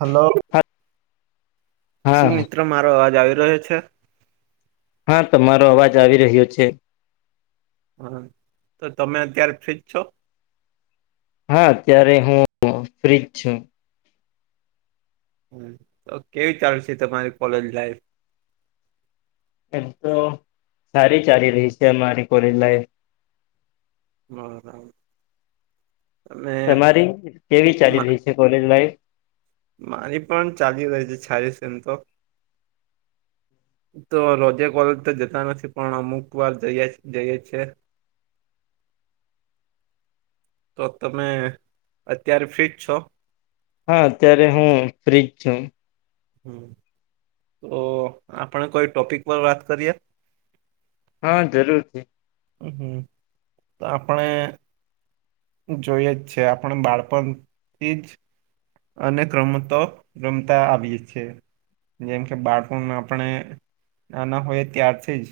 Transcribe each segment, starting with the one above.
Hello હા શું હા મિત્ર મારો અવાજ આવી રહ્યો છે. હા તમારો અવાજ આવી રહ્યો છે. હમ તો તમે અત્યારે ફ્રીજ છો હા અત્યારે હું ફ્રીજ છું. હ તો કેવી ચાલશે તમારી કોલેજ લાઈફ એમ તો સારી ચાલી રહી છે અમારી કોલેજ લાઈફ. બરાબ [inaudible] તમારી કેવી ચાલી રહી છે કોલેજ લાઈફ.? મારી પણ ચાલી રહી છે છાલીસ એમ તો. તો રોજે કોલેજ તો જતા નથી પણ અમુક વાર જઈ જઈએી. તો તમે અત્યારે ફ્ર્રીજ છો હા અત્યારે હું ફ્રીજ છું. હમ તો આપણે કોઈ ટોપિક પર વાત કરીએ હા જરૂર છે. હ હમ તો આપણે જોઈએ જ છે આપણે બાળપણથી જ અને રમતો રમતા આવી છે. જેમ કે બાળ આપણે નાના હોઈએ ત્યારથી જ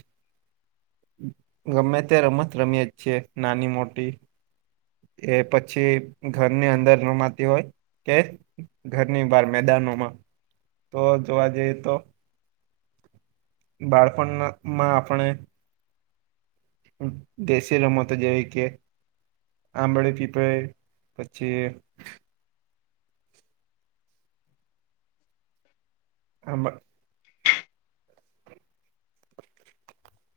ગમે તે રમત રમીય જ છીએ નાની મોટી. એ પછી ઘરની અંદર રોમાતી હોય કે? ઘરની બહાર મેદાનોમાં તો જોવા જઈએ તો બાળપણ માં આપણે દેશી ર મત જેવી કે આંબળે પીપળે પછી આમાં [inaudible]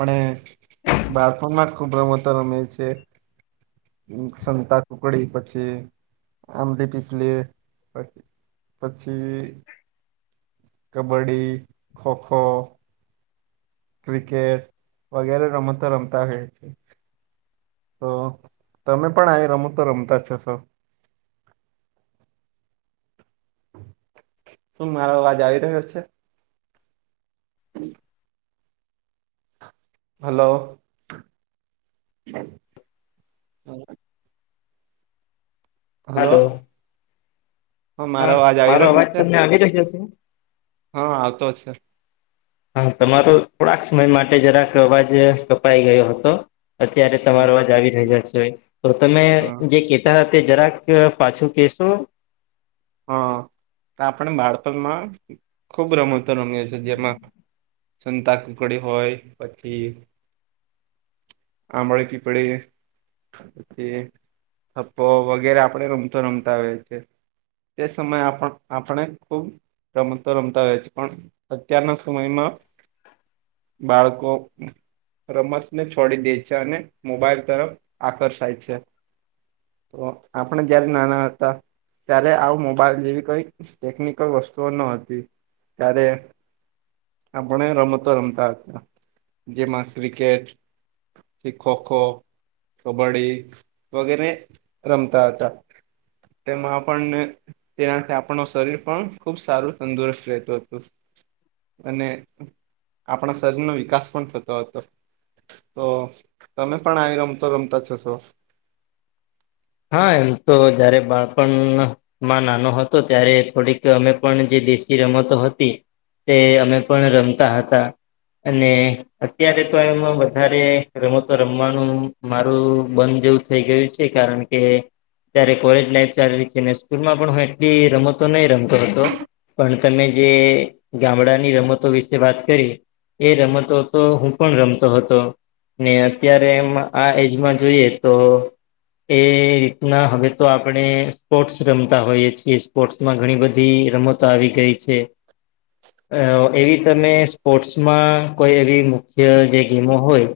અને બાળપણમાં ખૂબ રમતો રમે છે. સંતા કુકડી પછી આંબલી પીપલી પછી પછી કબડ્ડી, ખોખો ક્રિકેટ વગેરે રમતો રમતા હોય છે. તો તમે પણ આ રમો તો રમતા જ છો? શું મારો અવાજ આવી રહ્યો છે? હમ [unintelligible] હલો! હલો! મારો હા અવાજ આવી મારો રહ્યો અવાજ છે તમને આવી રયો છે.? હા આવતો છે. હા તમારો થોડાક સમય માટે જરાક અવાજ કપાઈ ગયો હતો. અત્યારે હા તમારોવા જ આવી રહ્યા છે તો તમે જે કે તે જરાક પાછું કેહેશો? હા આપણે બાળપણમાં ખુબ રમતો રમીએીએ જેમાં સંતા કુકડી હોય પછી આંબળ કી પીપડી પછી થપ્પો વગેરે આપડે રમતો રમતા હોય છે. તે સમયે આપ આપણે ખૂબ રમત તો રમતા હોય છે પણ અત્યારના સમયમાં બાળકો રમત ને છોડી દે છે અને મોબાઈલ તરફ આકર્ષાય છે. તો આપણે જયારે નાના હતા, ત્યારે આવ મોબાઈલ જેવી કઈ ટેકનિકલ વસ્તુઓ ન હતી. ત્યારે આપણે રમતો રમતા હતા જેમાં ક્રિકેટ, પછી ખોખો, કબડ્ડી વગેરે રમતા હતા તેમાં તેનાથી આપ શરીર પણ ખુબ સારું તંદુરસ્ત રહેતું હતું. અને આપણા શરીરનોો વિકાસ પણ થતો હતો. તો તમે પણ આવી રમતો રમતા જશો. હા એમ તો જયારે બાળપણ માં નાનો હતો ત્યારે થોડીક અમે પણ જે દેશી રમતો હતી. તે અમે પણ રમતા હતા અને અત્યારે તો એમાં વધારે રમતો રમવાનું મારું બંધ જેવું થઈ ગયું છે કારણ કે કે ત્યારે કોલેજ લાઈફ ચાલી રહી છે સ્કૂલમાં પણ હ એટલી રમતો નહી રમતો હતો. પણ તમે જે ગામડાની રમતો વિશે વાત કરી. એ રમતો હતો હું પણ રમતો હતો. ને અત્યારે એમ આ એજમાં જોઈએ તો. એ રીતના હવે તો આપણે સ્પોર્ટ્સ રમતા હોઈએ છીએ સ્પોર્ટ્સમાં ઘણી બધી રમત આવી ગઈ છે. [inaudible] અ એવી તમે સ્પોર્ટ્સમાં કોઈ એવી મુખ્ય જે ગેમો હોય.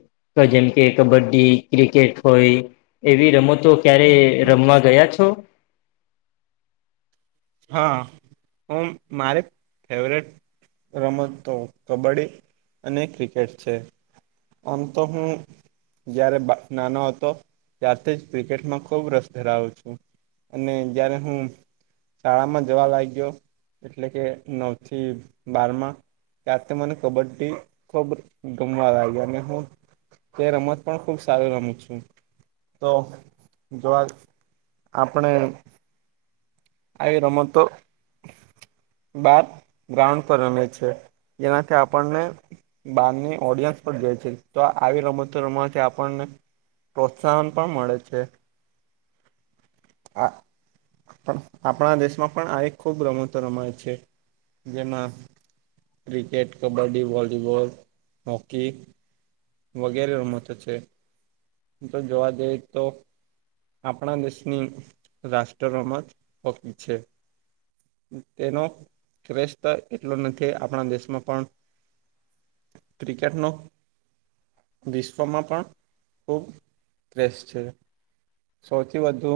જેમ કે કબડ્ડી ક્રિકેટ હોય એવી રમત. ક્યારે રમવા ગયા છો. હા હ મારે ફવટ. રમતો કબડ્ડી અને ક્રિકેટ છે. અમંત હું. જયારે નાનો હતો ત્યારથી જ ક્રિકેટમાં ખુબ રસ ધરાવું છું. અને જયારે હું. શાળામાં જવા લાગ્યો એટલે કે નવ થી બાર માં. તારથી મને કબડ્ડી ખૂબ ગમવા લાગી અને હું. તે રમત પણ ખુબ સારી રમત છું તો જોવા. આપણે. આરામ. બાર ગ્રઉન્ડ પર રમે છે જેનાથી આપણને. બારની ઓડિયન્સ પણ જાય છે તો આવી રમતો રમ આપણને. પ્રોત્સાહન પણ મળે છે આ પણ. આપણા દેશમાં પણ આ ખૂબ રમતો રમાય છે જેમાં. Cricket kabaddi volleyball hockey. વગેરે ઉ મત છે. જો જોવા જઈએ તો આપણા દેશની રાષ્ટ્ર રમત. હકી છે. તેનો શ્રેસ્ એટલો નથી આપણા દેશમાં પણ. ક્રિકેટ નો. વિશ્વમાં પણ ખૂબ ત્રેસ છે. સૌથી વધુ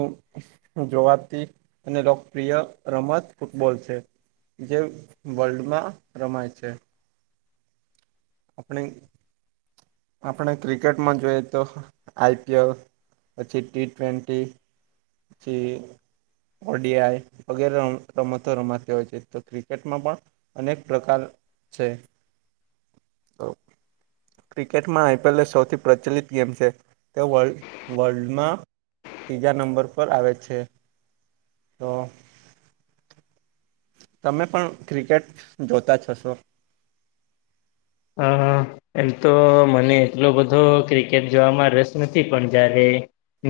જોવાથી. અને લોકપ્રિય રમત ફૂટબોલ છે. જે વર્લ્ડમાં રમાય છે. આપણે. આપણે ક્રિકેટમાં જોઈએ તો આઈપીએલ. પછી ટી ટ્વેન્ટી પછી. ઓડીઆઈ વગેરે રમતો રમાતી હોય છે તો ક્રિકેટમાં પણ અનેક પ્રકાર. છે. ક્રિકેટમાં આઈપીએલ એ સૌથી પ્રચલિત ગેમ છે તે વર્ વર્લ્ડમાં. ત્રીજા નંબર પર આવે છે. તો તમે પણ ક્રિકેટ જોતા જશો. હ હા. એમ તો મને એટલો બધો ક્રિકેટ જોવામાં રસ નથી પણ જયારે.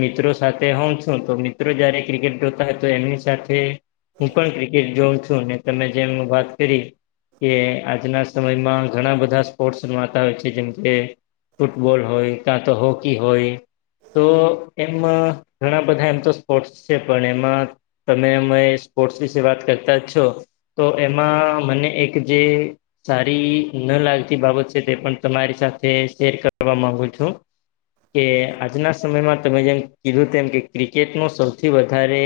મિત્રો સાથે હ છું તો મિત્રો જયારે ક્રિકેટ જોતા હોય તો એમની સાથે. હું પણ ક્રિકેટ જોઉં છું અને તમે જેમ વાત કરી. કે આજના સમયમાં ઘણા બધ બધા સ્પોર્ટ્સ રમાતા હોય છે, જેમકે ફૂટબોલ હોય, ક્યાં તો હોકી હોય. તો એમ ઘણા બધા એમ તો સ્પોર્ટ્સ છે પણ એમાં. તમે અમે સ્પોર્ટ્સ વિશે વાત કરતા જ છો. તો એમાં મને એક જે સારી ન લાગે બાબ છે તે પણ તમારી સાથે શેર કરવા ગુ છો કે આજના સમયમાં તમે જેમ કીધું તેમમ કે ક્રિકેટ ન સૌથી વધારે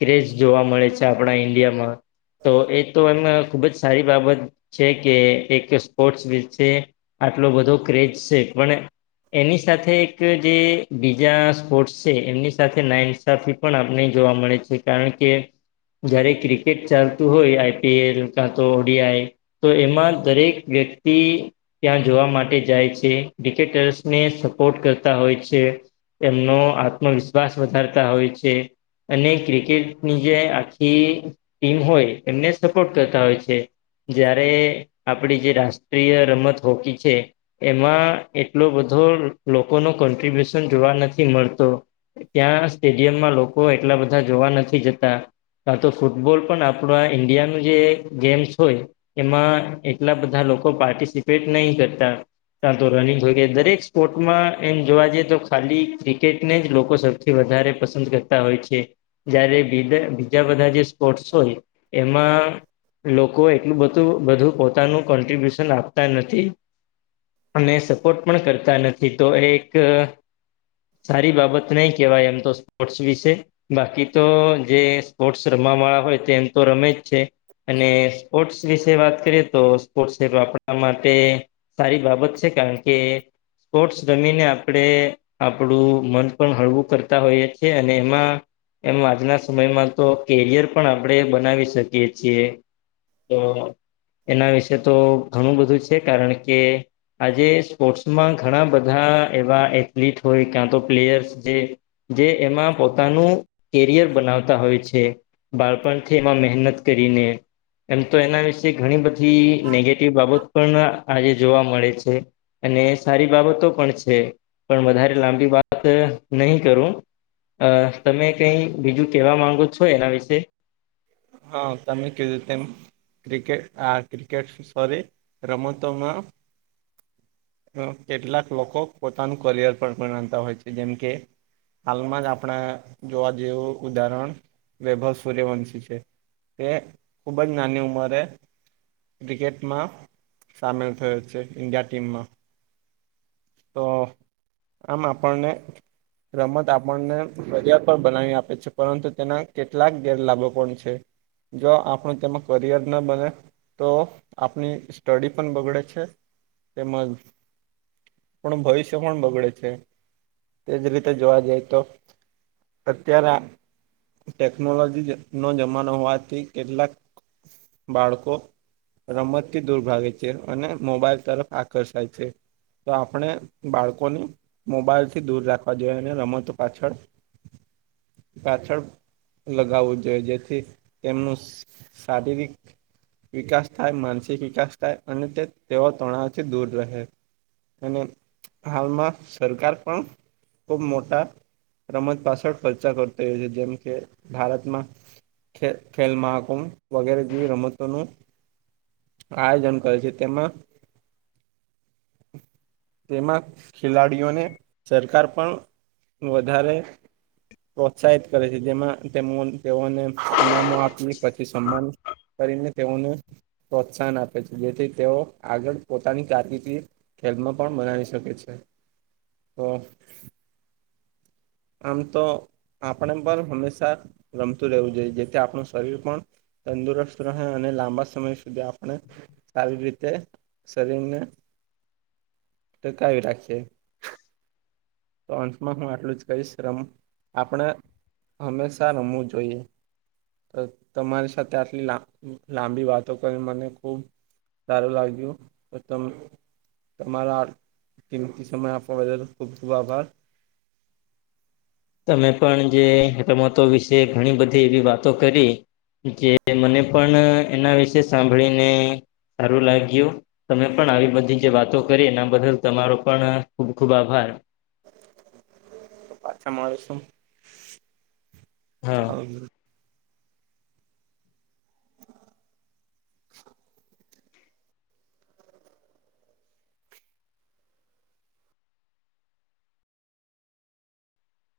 ક્રેઝ જોવા મળે છે આપણા ઈન્ડિયામાં તો એ તો એમ ખુબ જ સારી બાબત છે કે એક સ્પોર્ટ્સ આટલો બધો ક્રેજ છે પણ એની સાથે એક જે બીજા સ્પોર્ટ્સ છે એમની સાથે નાઇન ટાફિક પણ આપને જોવા મળે છે કારણ કે જયારે ક્રિકેટ ચાલતું હોય આઈ પી એલ કા તો ઓ ડી આઈ તો એમાં દરેક વ્યક્ત તી ત્યાં જોવા માટે જાય છે, ડીકેટર્સને સપોર્ટ કરતા હોય છે. એમનો આત્મવિશ્વાસ વધારતા હોય છે. અને ક્રિકેટની જે આખી ટીમ હોય, એમને સપોર્ટ કરતા હોય છે. જયારે આપડી જે રાષ્ટ્રીય રમત હોકી છે. એમાં એટલો બધો લોકોનો કોન્ટ્રિબ્યુશન જોવા નથી મળતો. ત્યાં સ્ટેડિયમમાં લોકો એટલા બધા જોવા નથી જતા. કા તો ફૂટબોલ પણ આપણા ઈન્ડિયાનું જે ગેમ્સસ હોય એમાં એટલા બધા લોકો પાર્ટિસિપેટ નહી કરતા. ત્યા તો રનિંગ હોઈ ગઈ, દરેક સ્પોર્ટમાં એમ જોવા જઈએ તો ખાલી ક્રિકેટને જ લોકો સ થી વધારે પસંદ કરતા હોય છે. જયારે બિધ બીજા બધા જે સ્પોર્ટ્સ હોય એમાં લોકો એટલું બતૂ બધું પોતાનું કોન્ટ્રિબ્યુશન આપતા નથી અને સપોર્ટ પણ કરતા નથી તો એક સારી બાબત નહી કહેવાય એમ તો સ્પોર્ટ્સ વિશે. બાકી તો જે સ્પોર્ટ્સ રમવા વાળા હોય તેમ તો રમેજ છે. અને સ્પોર્ટ્સ વિશે વાત કરીએ તો સ્પોર્ટસ તોવો આપણા માટે સારી બાબત છે કારણ કે કોટસ રમીને આપણે આપણું મન પણ હળવું કરતા હોઈએ છીએ, અને એમાં એમ આજના સમયમાં તો કેરિયર પણ આપણે બનાવી શકીએ છીએ તો એના વિશે તો ઘણું બધું છે, કારણ કે આજે સ્પોર્ટ્સમાં ઘણા બધા એવા એથલીટ હોય ક્યાં તો પ્લેયર્સ જે જે એમાં પોતાનું કેરિયર બનાવતા હોય છે. બાળપણથી એમાં મહેનત કરીને, એમ તો એના વિશે ઘણી બધી નેગેટિવ બાબત પણ આજે જોવા મળે છે. અને સારી બાબતો પણ છે, પણ વધારે લાંબી વાત નહી કરું. અ તમે કઈ બીજું કેવા માંગો છો એના વિશે? હા તમે કીધું તેમ ક્રિકેટ આ ક્રિકેટ શોરી રમતોમાં અ કેટલાક લોકો પોતાનું કરિયર પણ ગણતા હોય છે જેમ કે હાલમાંજ આપણે જોવા જેવું ઉદાહરણ વૈભવ સૂર્યવંશી છે. તે ખુબ જ નાની ઉંમરે ક્રિકેટમાં સામેલ થયો છે, ઈન્ડિયા ટીમમાં. તો આમ આપણને રમત આપણને ફરિયાદ પર બનાવી આપે છે, પરંતુ તેના કેટલાક ગેરલાભો પણ છે. તે જો આપણો તેમાં કરિયર ના બને તો આપની સ્ટડી પણ બગડે છે, તેમજ પણ ભવિષ્ય પણ બગડે છે, તેજ રીતે જોવા જાય તો અત્યારે આ ટેકનોલોજી નો જમા હોવાથી કેટલાક બાળકો રમતથી દૂર ભાગે છે, અને મોબાઈલ તરફ આકર્ષાય છે. તો આપણે બાળકોની મોબાઈલ થી દૂર રાખવા જોઈયે, અને રમતો પાછળ પાછળ લગાવવું જોઈએ, જેથી તેમનું સ શારીરિક વિકાસ થાય માનસિક વિકાસ થાય અને તે તેવા તણાવથી દૂર રહે અને હાલમાં સરકાર પણ ખુબ મોટા રમત પાછળ ખર્ચા કરતો હોય છે, જેમ કે ભારતમાં ખે ખેલ મહાકુંભ વગેરે જેવી રમતોનું આયોજન કરે છે, તેમાં તેમાં ખેલાડીઓને સરકાર પણ વધારે પ્રોત્સાહિત કરે છે, જેમાં તેમ તેઓને નામો આપી પછી સન્માન કરીને તેઓને પ્રોત્સાહન આપે છે, જેથી તેઓ આગળ પોતાની કાતિથી ખેલમાં પણ બનાવી શકે છે, તો આમ તો આપણે પણ હંમેશા રમતું રહેવું જોઈએ જેથી આપણું શરીર પણ તંદુરસ્ત રહે અને લાંબા સમય સુધી આપણે આવી રીતે શરીરને ટકાવી રાખીએ [inaudible] તો અંતમાં હું આટલું જ કહીશ રમ આપણે હંમેશા રમવું જોઈએ તો તમારી સાથે આટલીા લાંબી વાતો કરી મને ખૂબ સારું લાગજ્યું તમ તમારા કિંમતી સમય આપવા બદલ ખુબ ખુબ આભાર તમે પણ જે રમતો વિશે ઘણી બધી એવી વાતો કરી જે મને પણ એના વિશે સાંભળીને સારું લાગ્યું તમે પણ આવી બધી જે વાતો કરી એના બદલ તમારો પણ ખૂબ ખુબ આભાર પાછા મારે શું હા ચાલ [inaudible]